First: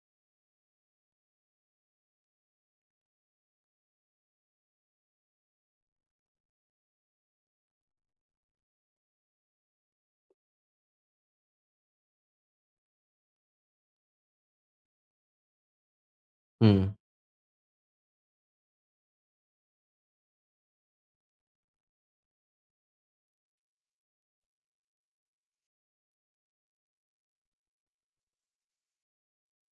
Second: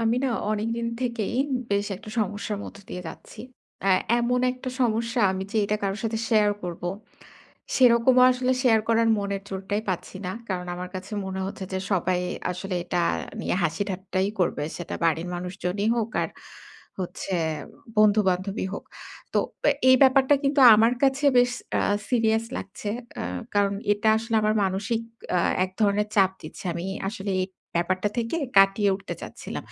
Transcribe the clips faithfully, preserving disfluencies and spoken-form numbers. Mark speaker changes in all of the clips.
Speaker 1: আমি না অনেকদিন থেকেই বেশ একটা সমস্যার মধ্য দিয়ে যাচ্ছি। আ এমন একটা সমস্যা আমি যে এটা কারো সাথে শেয়ার করব। সেরকমও আসলে শেয়ার করার মনের জোরটাই পাচ্ছি না। কারণ আমার কাছে মনে হচ্ছে যে সবাই আসলে এটা নিয়ে হাসি ঠাট্টাই করবে। সেটা বাড়ির মানুষজনই হোক আর
Speaker 2: হুম,
Speaker 1: হচ্ছে বন্ধু-বান্ধবী হোক। তো এ এই ব্যাপারটা কিন্তু আমার কাছে বেশ আ সিরিয়াস লাগছে। আ কারণ এটা আসলে আমার মানসিক আ এক ধরনের চাপ দিচ্ছে। আমি আসলে এই ব্যাপারটা থেকে কাটিয়ে উঠতে চাচ্ছিলাম।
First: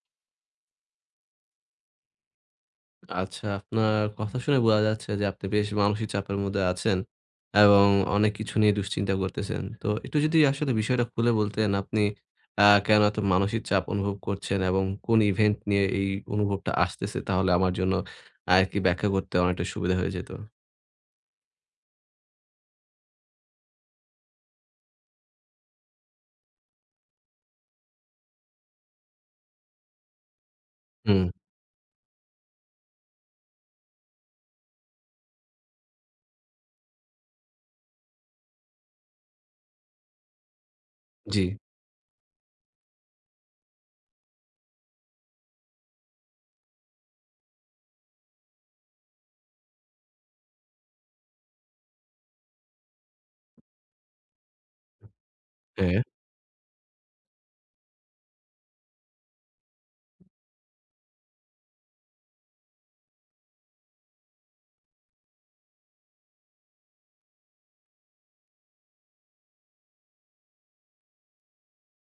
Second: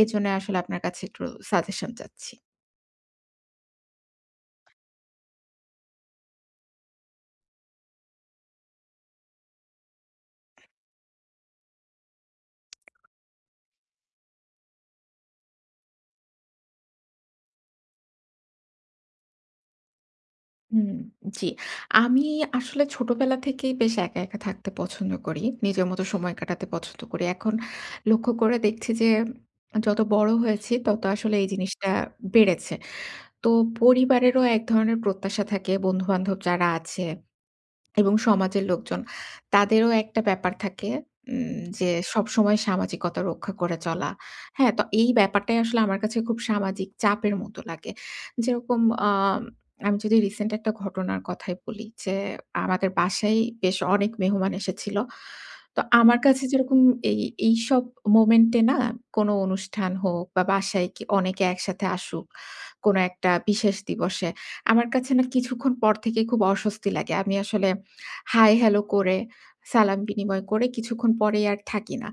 Speaker 1: এজন্য আসলে আপনার কাছে একটু সাজেশন চাচ্ছি।
Speaker 2: আচ্ছা, আপনার কথা শুনে বোঝা যাচ্ছে যে আপনি বেশ মানসিক চাপের মধ্যে আছেন এবং অনেক কিছু নিয়ে দুশ্চিন্তা করতেছেন। তো একটু যদি আসলে বিষয়টা খুলে বলতেন আপনি আ কেন এত মানসিক চাপ অনুভব করছেন এবং কোন ইভেন্ট নিয়ে এই অনুভবটা আসতেছে তাহলে আমার জন্য আরকি ব্যাখ্যা করতে অনেকটা সুবিধা হয়ে যেত।
Speaker 1: হুম, জি। আমি আসলে ছোটবেলা থেকেই বেশ একা, একা থাকতে পছন্দ করি। নিজের মতো সময় কাটাতে পছন্দ করি। এখন লক্ষ্য করে দেখছি যে যত বড় হয়েছি তত
Speaker 2: হুম,
Speaker 1: আসলে এই জিনিসটা বেড়েছে। তো পরিবারেরও এক ধরনের প্রত্যাশা থাকে, বন্ধু-বান্ধব যারা আছে এবং সমাজের লোকজন তাদেরও একটা ব্যাপার থাকে
Speaker 2: জি,
Speaker 1: উম যে সবসময় সামাজিকতা রক্ষা করে চলা। হ্যাঁ? তো এই ব্যাপারটাই আসলে আমার কাছে খুব সামাজিক চাপের মতো লাগে। যেরকম আম আমি যদি রিসেন্ট একটা ঘটনার কথাই বলি যে আমাদের বাসায় বেশ অনেক মেহমান এসেছিল। তো
Speaker 2: হ্যাঁ,
Speaker 1: আমার কাছে যেরকম এই এইসব মোমেন্ট এ না কোনো অনুষ্ঠান হোক বা বাসায় কি অনেকে একসাথে আসুক, কোনো একটা বিশেষ দিবসে আমার কাছে না কিছুক্ষণ পর থেকেই খুব অস্বস্তি লাগে। আমি আসলে হাই হ্যালো করে, সালাম বিনিময় করে কিছুক্ষণ পরেই আর থাকি না।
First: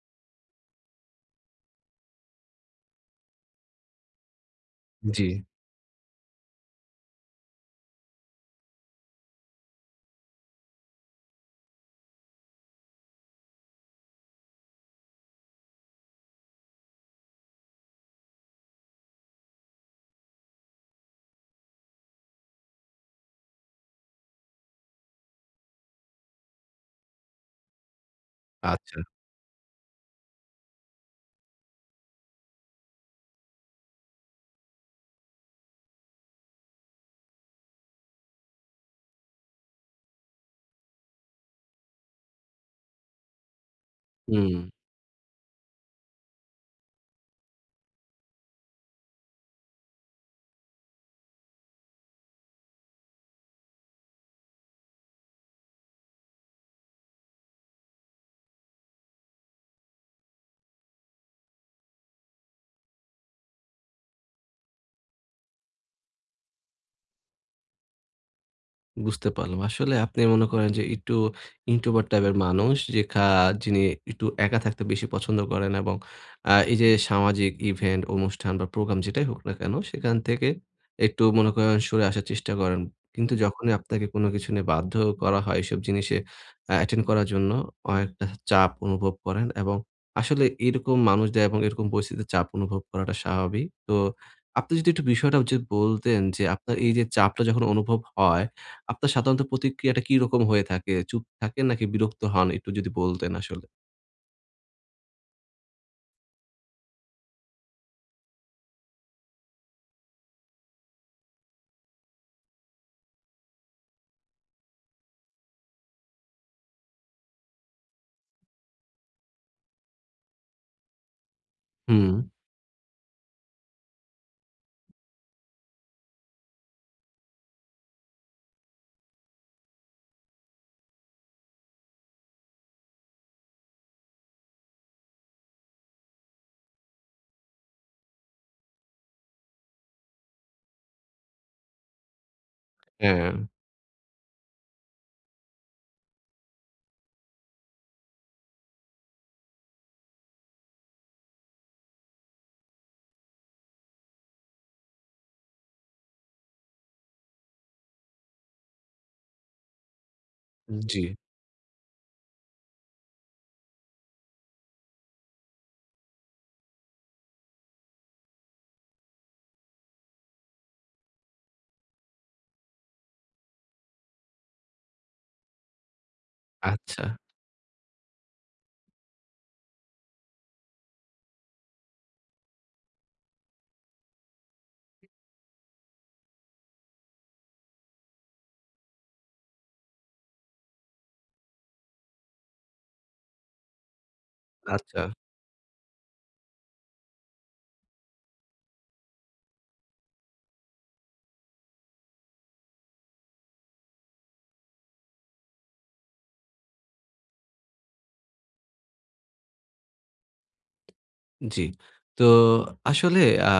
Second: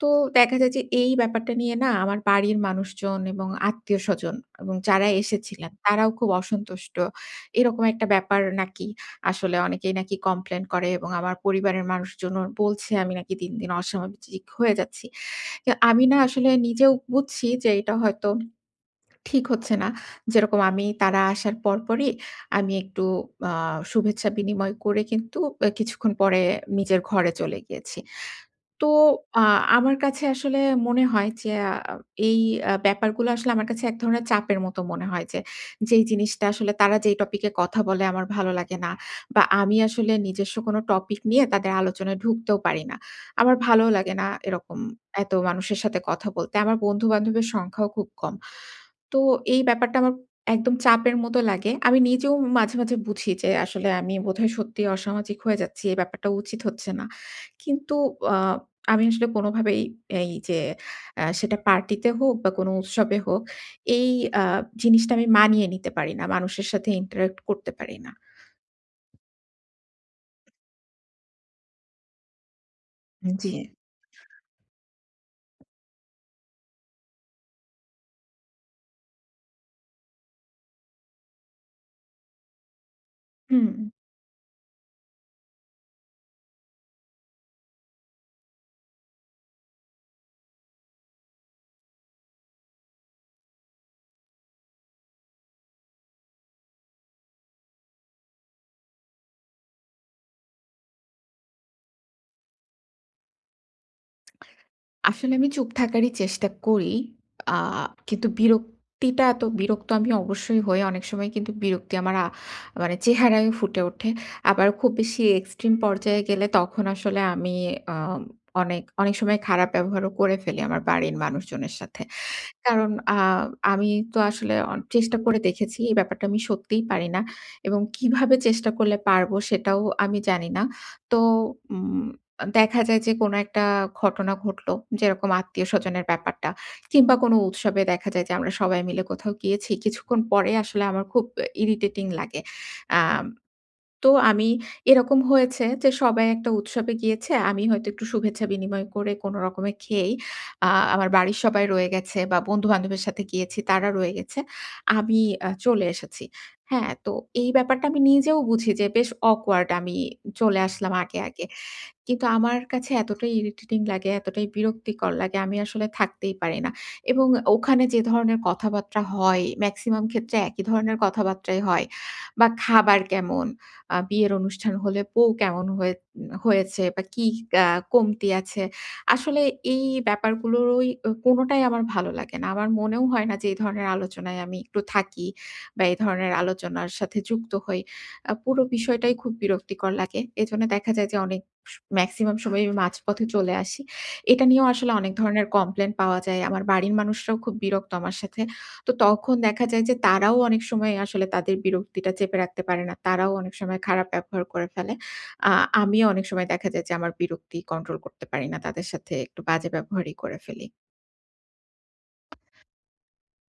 Speaker 1: তো দেখা যায় যে এই ব্যাপারটা নিয়ে না আমার বাড়ির মানুষজন এবং আত্মীয়স্বজন এবং যারা
Speaker 2: জি,
Speaker 1: এসেছিলেন তারাও খুব অসন্তুষ্ট। এরকম একটা ব্যাপার নাকি আসলে অনেকেই নাকি কমপ্লেইন করে এবং আমার পরিবারের মানুষজনও বলছে আমি নাকি দিন, দিন অসামাজিক হয়ে যাচ্ছি। কিন্তু আমি না আসলে নিজেও বুঝছি যে এটা হয়তো ঠিক হচ্ছে না। যেরকম আমি তারা আসার পরপরই আমি একটু আ শুভেচ্ছা বিনিময় করে কিন্তু আ কিছুক্ষণ পরে নিজের ঘরে চলে গিয়েছি। তো
Speaker 2: আচ্ছা,
Speaker 1: আ আমার কাছে আসলে মনে হয় যে আ এই আ ব্যাপারগুলো আসলে আমার কাছে এক ধরনের চাপের মতো মনে হয় যে, যেই জিনিসটা আসলে তারা যেই টপিকে কথা বলে আমার ভালো লাগে না বা আমি আসলে নিজস্ব কোনো টপিক নিয়ে তাদের আলোচনায় ঢুকতেও পারি না। আমার ভালোও লাগে না
Speaker 2: হুম।
Speaker 1: এরকম এত মানুষের সাথে কথা বলতে। আমার বন্ধু-বান্ধবের সংখ্যাও খুব কম। তো এই ব্যাপারটা আমার একদম চাপের মতো লাগে। আমি নিজেও মাঝে, মাঝে বুঝি যে আসলে আমি বোধহয় সত্যিই অসামাজিক হয়ে যাচ্ছি। এই ব্যাপারটা উচিত হচ্ছে না। কিন্তু আ আমি আসলে কোনোভাবেই এই যে আ সেটা পার্টিতে হোক বা কোনো উৎসবে হোক, এই আ জিনিসটা আমি মানিয়ে নিতে পারি না। মানুষের সাথে interact করতে পারি না।
Speaker 2: বুঝতে পারলাম। আসলে আপনি মনে করেন যে একটু introvert টাইপের মানুষ যেখা
Speaker 1: জি।
Speaker 2: যিনি একটু একা থাকতে বেশি পছন্দ করেন এবং আ এই যে সামাজিক ইভেন্ট, অনুষ্ঠান বা প্রোগ্রাম যেটাই হোক না কেন সেখান থেকে একটু মনে করেন সরে আসার চেষ্টা করেন। কিন্তু
Speaker 1: হুম।
Speaker 2: যখনই আপনাকে কোনো কিছু নিয়ে বাধ্য করা হয় এসব জিনিসে আ অ্যাটেন্ড করার জন্য অনেকটা চাপ অনুভব করেন এবং আসলে এরকম মানুষদের এবং এরকম পরিস্থিতিতে চাপ অনুভব করাটা স্বাভাবিক। তো আপনি যদি একটু বিষয়টা যে বলতেন যে আপনার এই যে চাপটা যখন অনুভব হয় আপনার সাধারণত প্রতিক্রিয়াটা কিরকম হয়ে থাকে? চুপ থাকেন নাকি বিরক্ত হন? একটু যদি বলতেন আসলে।
Speaker 1: আসলে আমি চুপ থাকারই চেষ্টা করি। আ কিন্তু বিরক্তিটা এত বিরক্ত আমি অবশ্যই হই। অনেক সময় কিন্তু বিরক্তি আমার আ মানে চেহারায়ও ফুটে ওঠে। আবার খুব বেশি এক্সট্রিম পর্যায়ে গেলে তখন আসলে আমি আ অনেক, অনেক সময় খারাপ ব্যবহারও করে ফেলি আমার বাড়ির মানুষজনের সাথে।
Speaker 2: হুম,
Speaker 1: কারণ আ আমি তো আসলে অন চেষ্টা করে দেখেছি। এই ব্যাপারটা আমি সত্যিই পারি না এবং কিভাবে চেষ্টা করলে পারবো সেটাও আমি জানি না। তো উম দেখা যায় যে কোনো একটা ঘটনা ঘটলো, যেরকম আত্মীয়স্বজনের ব্যাপারটা কিংবা কোনো উৎসবে দেখা যায় যে আমরা সবাই মিলে কোথাও গিয়েছি। কিছুক্ষণ পরে আসলে আমার খুব ইরিটেটিং লাগে। আ
Speaker 2: হ্যাঁ,
Speaker 1: তো আমি এরকম হয়েছে যে সবাই একটা উৎসবে গিয়েছে। আমি হয়তো একটু শুভেচ্ছা বিনিময় করে কোন রকমে খেয়েই আ আমার বাড়ির সবাই রয়ে গেছে বা বন্ধু-বান্ধবের সাথে গিয়েছি তারা রয়ে গেছে। আমি আ চলে এসেছি। হ্যাঁ, তো এই ব্যাপারটা আমি নিজেও বুঝি যে বেশ awkward আমি চলে আসলাম
Speaker 2: জি।
Speaker 1: আগে, আগে। কিন্তু আমার কাছে এতটাই ইরিটেটিং লাগে, এতটাই বিরক্তিকর লাগে, আমি আসলে থাকতেই পারি না। এবং ওখানে যে ধরনের কথাবার্তা হয়, মেক্সিমাম ক্ষেত্রে একই ধরনের কথাবার্তাই হয়। বা খাবার কেমন, আ বিয়ের অনুষ্ঠান হলে বউ কেমন হয়ে হয়েছে বা
Speaker 2: আচ্ছা,
Speaker 1: কি আ কমতি আছে। আসলে এই ব্যাপারগুলোরই ও কোনটাই আমার ভালো লাগে না। আমার মনেও হয় না যে এই ধরনের আলোচনায় আমি একটু থাকি বা এই ধরনের আলোচনার সাথে যুক্ত হই। আ পুরো বিষয়টাই খুব বিরক্তিকর লাগে। এজন্য দেখা যায় যে অনেক মেক্সিমাম সময় মাঝপথে চলে আসি। এটা নিয়েও আসলে
Speaker 2: আচ্ছা,
Speaker 1: অনেক ধরনের কমপ্লেইন পাওয়া যায়। আমার বাড়ির মানুষরাও খুব বিরক্ত আমার সাথে। তো তখন দেখা যায় যে তারাও অনেক সময় আসলে তাদের বিরক্তিটা চেপে রাখতে পারে না। তারাও অনেক সময় খারাপ ব্যবহার করে ফেলে। আ আমিও অনেক সময় দেখা যায় যে আমার বিরক্তি কন্ট্রোল করতে পারি না। তাদের সাথে একটু বাজে ব্যবহারই করে ফেলি।
Speaker 2: জি। তো আসলে আ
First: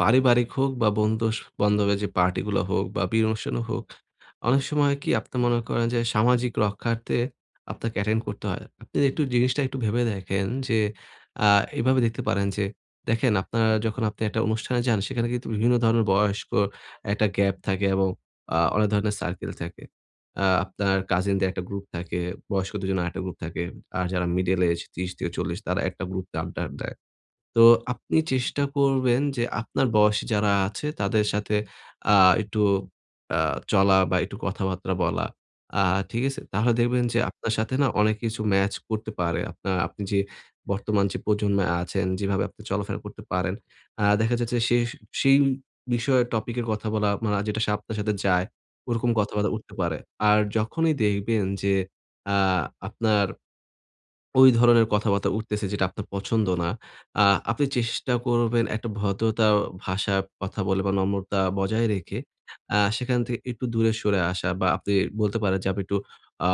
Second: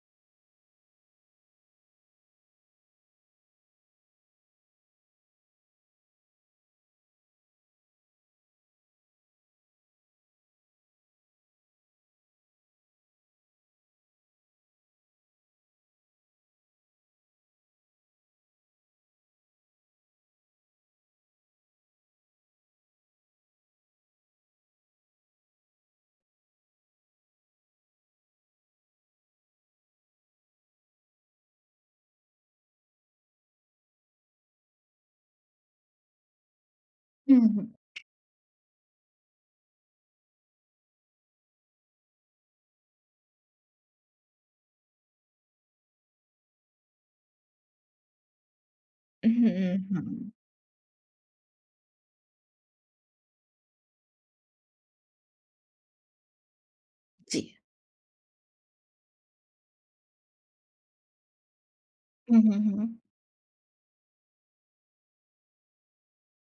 Speaker 2: পারিবারিক হোক বা বন্ধুস বান্ধবের যে পার্টিগুলো হোক বা বিয়ের অনুষ্ঠানও হোক, অনেক সময় কি আপনি মনে করেন যে সামাজিক রক্ষার্থে আপনাকে অ্যাটেন্ড করতে হয়। আপনি একটু জিনিসটা একটু ভেবে দেখেন যে আ এভাবে দেখতে পারেন যে দেখেন আপনার যখন আপনি একটা অনুষ্ঠানে যান সেখানে কিন্তু বিভিন্ন ধরনের বয়স্ক একটা গ্যাপ থাকে এবং আ অনেক ধরনের সার্কেল থাকে। আ আপনার কাজিনদের একটা গ্রুপ থাকে, বয়স্কদের জন্য আরেকটা গ্রুপ থাকে। আর যারা মিডল এজ ত্রিশ থেকে চল্লিশ তারা একটা গ্রুপে আড্ডা দেয়। তো আপনি চেষ্টা করবেন যে আপনার বয়সী যারা আছে তাদের সাথে আ একটু আ চলা বা একটু কথাবার্তা বলা। আ ঠিক আছে? তাহলে দেখবেন যে
Speaker 1: হুম,
Speaker 2: আপনার
Speaker 1: হুম।
Speaker 2: সাথে না অনেক কিছু ম্যাচ করতে পারে। আপনার আপনি যে বর্তমান যে প্রজন্মে আছেন, যেভাবে আপনি চলাফেরা করতে পারেন, আ দেখা যাচ্ছে সেই সেই বিষয়ে টপিকের কথা বলা মানে যেটা সা আপনার সাথে যায়, ওরকম
Speaker 1: হুম,
Speaker 2: কথাবার্তা উঠতে পারে।
Speaker 1: হুম,
Speaker 2: আর যখনই দেখবেন যে আ আপনার ওই ধরনের কথাবার্তা উঠতেছে যেটা আপনার পছন্দ না। আ
Speaker 1: জি।
Speaker 2: আপনি চেষ্টা করবেন একটা ভদ্রতা ভাষায় কথা বলে বা নম্রতা বজায় রেখে
Speaker 1: হুম, জি হুম,
Speaker 2: আ
Speaker 1: হুম।
Speaker 2: সেখান থেকে একটু দূরে সরে আসা বা আপনি বলতে পারেন যে আমি একটু আ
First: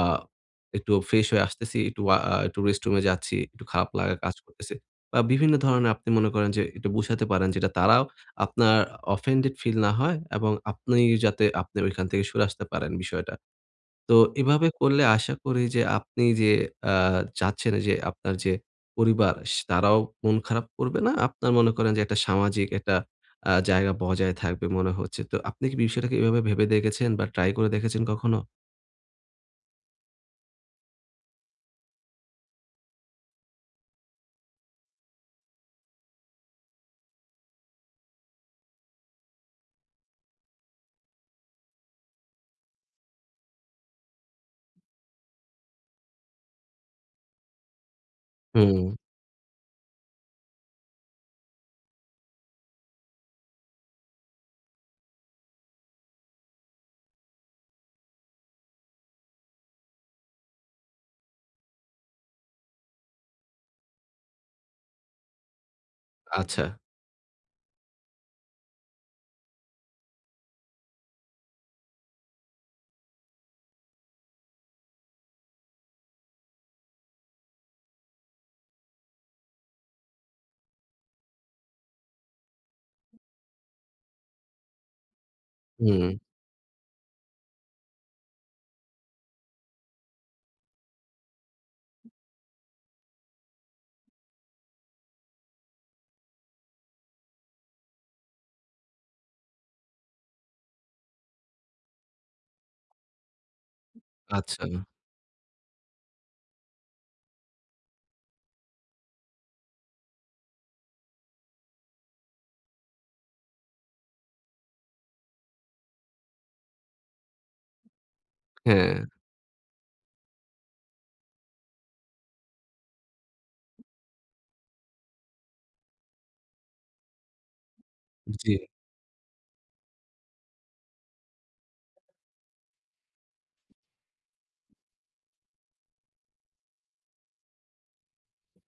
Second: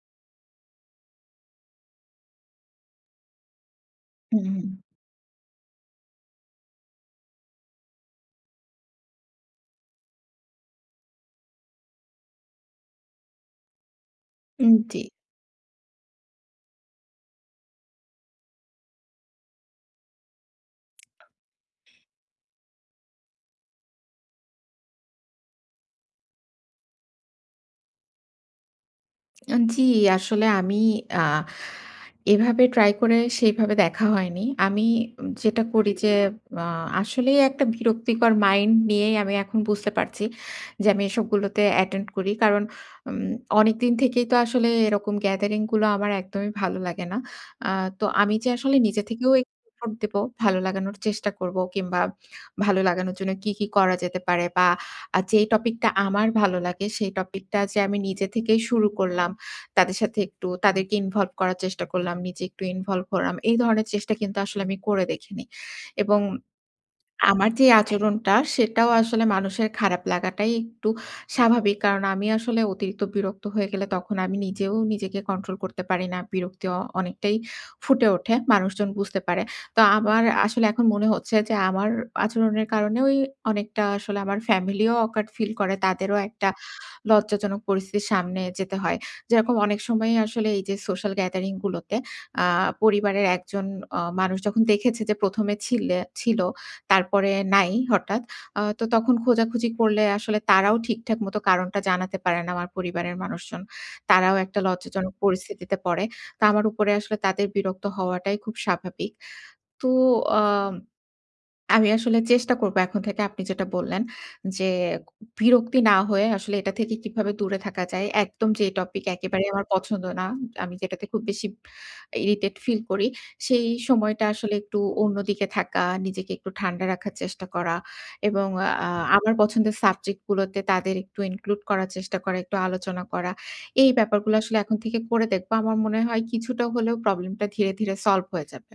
Speaker 2: একটু ফ্রেশ হয়ে আসতেছি, একটু আ একটু রেস্টরুমে যাচ্ছি, একটু খারাপ লাগা কাজ
Speaker 1: হুম, হুম।
Speaker 2: করতেছে। বা বিভিন্ন ধরনের আপনি মনে করেন যে একটু বুঝাতে পারেন যেটা তারাও আপনার offended ফিল না হয় এবং আপনি যাতে আপনি ওইখান থেকে সরে আসতে পারেন বিষয়টা। তো এভাবে
Speaker 1: হুম, জি।
Speaker 2: করলে আশা করি যে আপনি যে আ চাচ্ছেন যে আপনার যে পরিবার স তারাও মন খারাপ করবে না। আপনার মনে করেন যে একটা সামাজিক একটা আ জায়গা বজায় থাকবে মনে হচ্ছে। তো আপনি কি বিষয়টাকে এভাবে ভেবে দেখেছেন বা ট্রাই করে দেখেছেন কখনো?
Speaker 1: আ জি, আসলে আমি আ এভাবে ট্রাই করে সেইভাবে দেখা হয়নি। আমি যেটা করি যে আ আসলেই একটা বিরক্তিকর মাইন্ড নিয়েই আমি এখন বুঝতে পারছি যে আমি এসবগুলোতে অ্যাটেন্ড করি। কারণ উম অনেকদিন থেকেই তো আসলে এরকম গ্যাদারিং গুলো আমার একদমই ভালো লাগে না। আ তো আমি যে আসলে
Speaker 2: হুম,
Speaker 1: নিজে থেকেও একটু এফোর্ট দেব, ভালো লাগানোর চেষ্টা করব কিংবা ভালো লাগানোর জন্য কি, কি করা যেতে পারে বা আ যেই টপিকটা আমার ভালো লাগে সেই টপিকটা যে আমি নিজে থেকেই শুরু করলাম তাদের সাথে একটু তাদেরকে ইনভলভ করার চেষ্টা করলাম, নিজে একটু ইনভলভ হলাম। এই ধরনের চেষ্টা কিন্তু আসলে আমি করে দেখিনি এবং
Speaker 2: আচ্ছা।
Speaker 1: আমার যে আচরণটা সেটাও আসলে মানুষের খারাপ লাগাটাই একটু স্বাভাবিক। কারণ আমি আসলে অতিরিক্ত বিরক্ত হয়ে গেলে তখন আমি নিজেও নিজেকে কন্ট্রোল করতে পারি না। বিরক্তি অ অনেকটাই ফুটে ওঠে। মানুষজন বুঝতে পারে। তো আমার আসলে এখন মনে হচ্ছে যে আমার আচরণের কারণে ওই অনেকটা আসলে আমার ফ্যামিলিও awkward ফিল করে।
Speaker 2: হুম,
Speaker 1: তাদেরও একটা লজ্জাজনক পরিস্থিতির সামনে যেতে হয়। যেরকম অনেক সময়ই আসলে এই যে সোশ্যাল গ্যাদারিং গুলোতে আ পরিবারের একজন অ মানুষ যখন দেখেছে যে প্রথম এ ছিলে ছিল তারপরে নাই হঠাৎ। আ তো তখন খোঁজাখুঁজি করলে আসলে তারাও ঠিকঠাক মতো কারণটা জানাতে পারে না আমার পরিবারের মানুষজন। তারাও একটা
Speaker 2: আচ্ছা।
Speaker 1: লজ্জাজনক পরিস্থিতিতে পড়ে। তো আমার উপরে আসলে তাদের বিরক্ত হওয়াটাই খুব স্বাভাবিক। তো আ আমি আসলে চেষ্টা করব এখন থেকে আপনি যেটা বললেন যে, বিরক্তি না হয়ে আসলে এটা থেকে কিভাবে দূরে থাকা যায়। একদম যে
Speaker 2: হ্যাঁ,
Speaker 1: টপিক একেবারেই আমার পছন্দ না। আমি যেটাতে খুব বেশি ইরিটেট ফিল করি, সেই সময়টা আসলে একটু অন্যদিকে থাকা, নিজেকে একটু ঠান্ডা রাখার চেষ্টা করা এবং
Speaker 2: জি।
Speaker 1: আ আমার পছন্দের সাবজেক্ট গুলোতে তাদের একটু ইনক্লুড করার চেষ্টা করা, একটু আলোচনা করা। এই ব্যাপারগুলো আসলে এখন থেকে করে দেখব। আমার মনে হয় কিছুটা হলেও প্রবলেমটা ধীরে, ধীরে সলভ হয়ে যাবে।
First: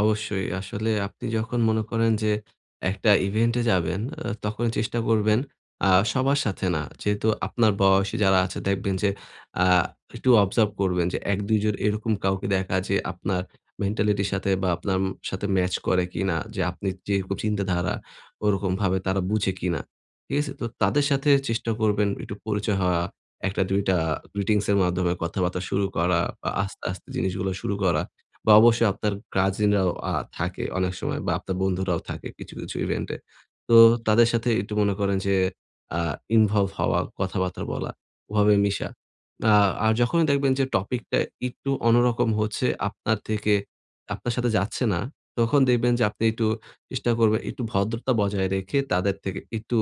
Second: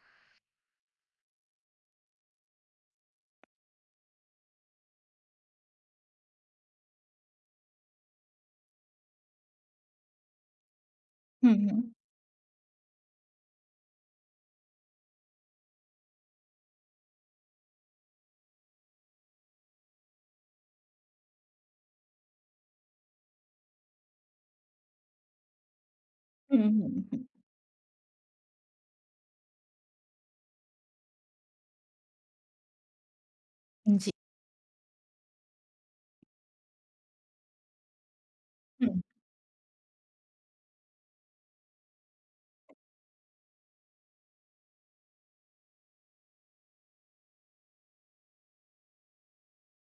Speaker 2: অবশ্যই। আসলে আপনি যখন মনে করেন যে একটা ইভেন্টে যাবেন, আ তখন চেষ্টা করবেন আ সবার সাথে না। যেহেতু আপনার বয়সী যারা আছে দেখবেন যে আ একটু অবজার্ভ করবেন যে
Speaker 1: হুম,
Speaker 2: এক দুই জন
Speaker 1: হুম।
Speaker 2: এরকম কাউকে দেখা যে আপনার মেন্টালিটির সাথে বা আপনার উম সাথে ম্যাচ করে কিনা, যে আপনি যেরকম চিন্তাধারা ওরকমভাবে তারা বুঝে কিনা। ঠিক আছে? তো তাদের সাথে চেষ্টা করবেন একটু পরিচয় হওয়া, একটা দুইটা গ্রিটিংস এর মাধ্যমে কথাবার্তা শুরু করা বা
Speaker 1: হুম,
Speaker 2: আস্তে,
Speaker 1: হুম,
Speaker 2: আস্তে
Speaker 1: হুম।
Speaker 2: জিনিসগুলো শুরু করা। বা অবশ্যই আপনার কাজিনরাও আ থাকে অনেক সময় বা আপনার বন্ধুরাও থাকে কিছু, কিছু ইভেন্টে। তো
Speaker 1: জি।
Speaker 2: তাদের সাথে একটু মনে করেন যে আ ইনভলভ হওয়া, কথাবার্তা বলা, ওভাবে মিশা।
Speaker 1: হুম।
Speaker 2: আ আর যখনই দেখবেন যে টপিকটা একটু অন্যরকম হচ্ছে আপনার থেকে, আপনার সাথে যাচ্ছে না, তখন দেখবেন যে আপনি একটু চেষ্টা করবেন একটু ভদ্রতা বজায় রেখে তাদের থেকে একটু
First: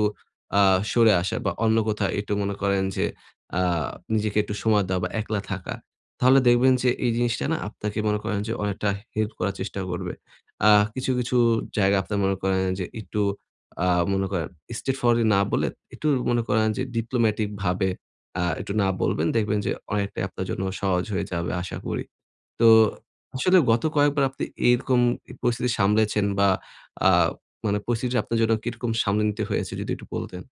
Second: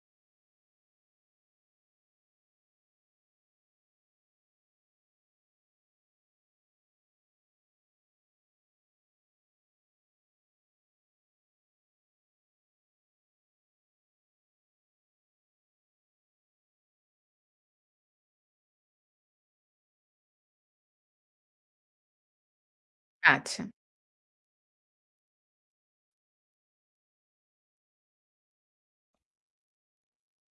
Speaker 2: আ সরে আসা বা অন্য কোথাও একটু মনে করেন যে আ নিজেকে একটু সময় দেওয়া বা একলা থাকা। তাহলে দেখবেন যে এই জিনিসটা না আপনাকে মনে করেন যে অনেকটা হেল্প করার চেষ্টা করবে। আ কিছু, কিছু জায়গা আপনার মনে করেন যে একটু আ মনে করেন straight forwardly না বলে একটু মনে করেন যে diplomatic ভাবে আ একটু না বলবেন। দেখবেন যে অনেকটাই আপনার জন্য সহজ হয়ে যাবে আশা করি। তো আসলে
Speaker 1: আচ্ছা।
Speaker 2: গত কয়েকবার আপনি এইরকম পরিস্থিতি সামলেছেন বা আ মানে পরিস্থিতিটা আপনার জন্য কিরকম সামলে নিতে হয়েছে যদি একটু বলতেন?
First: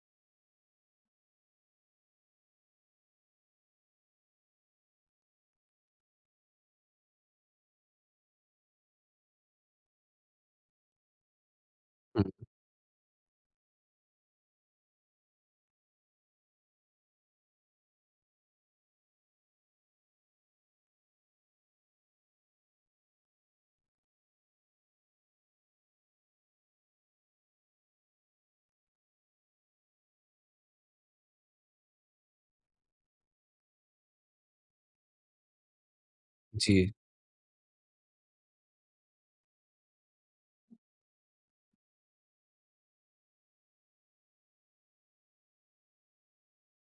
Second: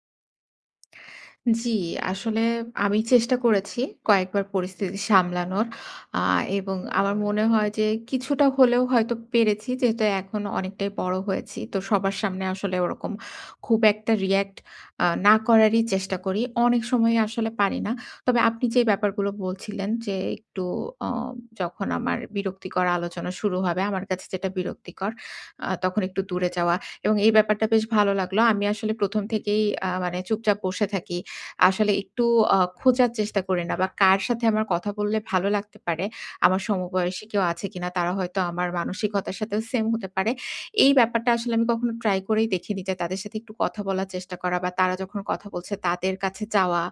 Speaker 1: জি, আসলে আমি চেষ্টা করেছি কয়েকবার পরিস্থিতি সামলানোর। আ এবং আমার মনে হয় যে কিছুটা হলেও হয়তো পেরেছি যেহেতু এখন অনেকটাই বড় হয়েছি। তো সবার
Speaker 2: হুম,
Speaker 1: সামনে আসলে ওরকম খুব একটা react আ না করারই চেষ্টা করি। অনেক সময় আসলে পারি না। তবে আপনি যে ব্যাপারগুলো বলছিলেন যে একটু অ যখন আমার বিরক্তিকর আলোচনা শুরু হবে আমার কাছে যেটা বিরক্তিকর আ তখন একটু দূরে যাওয়া এবং এই ব্যাপারটা বেশ ভালো লাগলো। আমি আসলে প্রথম থেকেই আ মানে চুপচাপ বসে থাকি। আসলে একটু আ খোঁজার চেষ্টা করি না বা কার সাথে আমার কথা বললে ভালো লাগতে পারে। আমার
Speaker 2: জি।
Speaker 1: সমবয়সী কেউ আছে কিনা? তারা হয়তো আমার মানসিকতার সাথেও সেম হতে পারে। এই ব্যাপারটা আসলে আমি কখনো ট্রাই করেই দেখিনি যে তাদের সাথে একটু কথা বলার চেষ্টা করা বা তারা যখন কথা বলছে তাদের কাছে যাওয়া।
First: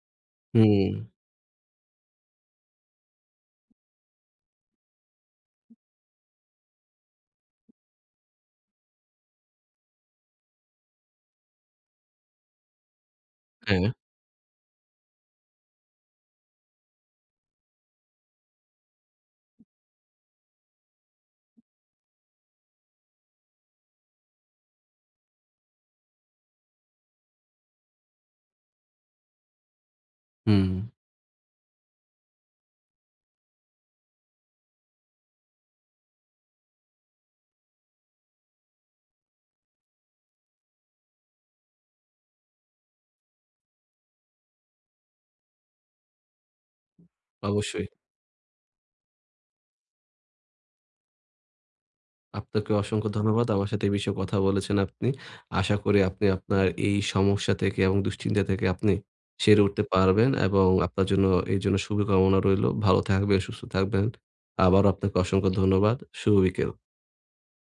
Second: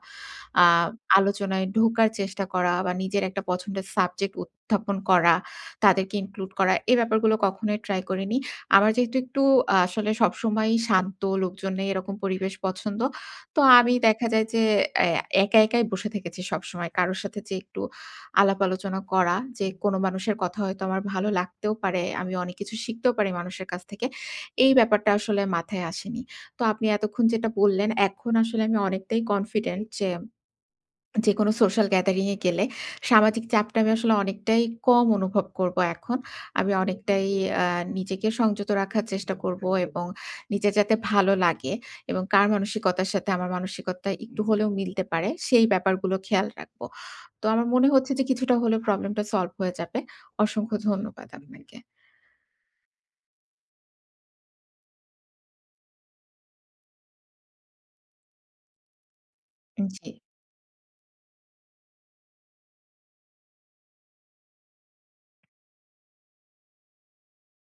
Speaker 1: আ
Speaker 2: হুম,
Speaker 1: আলোচনায় ঢোকার চেষ্টা করা বা নিজের একটা পছন্দের সাবজেক্ট উত্থাপন করা, তাদেরকে ইনক্লুড করা, এই ব্যাপারগুলো কখনোই ট্রাই করিনি। আমার যেহেতু একটু আ আসলে সবসময়ই শান্ত লোকজনে এরকম পরিবেশ পছন্দ। তো
Speaker 2: হ্যাঁ,
Speaker 1: আমি দেখা যায় যে এ একা একাই বসে থেকেছি সবসময়। কারো সাথে যে একটু আলাপ আলোচনা করা, যে কোনো মানুষের কথা হয়তো আমার ভালো লাগতেও পারে, আমি অনেক কিছু শিখতেও পারি মানুষের কাছ থেকে। এই ব্যাপারটা আসলে মাথায় আসেনি। তো আপনি এতক্ষণ যেটা বললেন, এখন আসলে আমি অনেকটাই কনফিডেন্ট যে
Speaker 2: হুম,
Speaker 1: যেকোনো সোশ্যাল গ্যাদারিং এ গেলে সামাজিক চাপটা আমি আসলে অনেকটাই কম অনুভব করব এখন। আমি অনেকটাই আ নিজেকে সংযত রাখার চেষ্টা করব এবং নিজের যাতে ভালো লাগে এবং কার মানসিকতার সাথে আমার মানসিকতা একটু হলেও মিলতে পারে সেই ব্যাপারগুলো খেয়াল রাখব। তো আমার
Speaker 2: অবশ্যই।
Speaker 1: মনে হচ্ছে যে কিছুটা হলেও প্রবলেমটা সলভ হয়ে যাবে। অসংখ্য ধন্যবাদ আপনাকে।
Speaker 2: আপনাকে অসংখ্য ধন্যবাদ। আমার সাথে এই বিষয়ে কথা বলেছেন আপনি। আশা করি আপনি আপনার এই সমস্যা থেকে এবং দুশ্চিন্তা থেকে আপনি সেরে উঠতে
Speaker 1: জি।
Speaker 2: পারবেন এবং আপনার জন্য এর জন্য শুভকামনা রইলো। ভালো থাকবেন, সুস্থ থাকবেন। আবারও আপনাকে অসংখ্য ধন্যবাদ। শুভ বিকেল।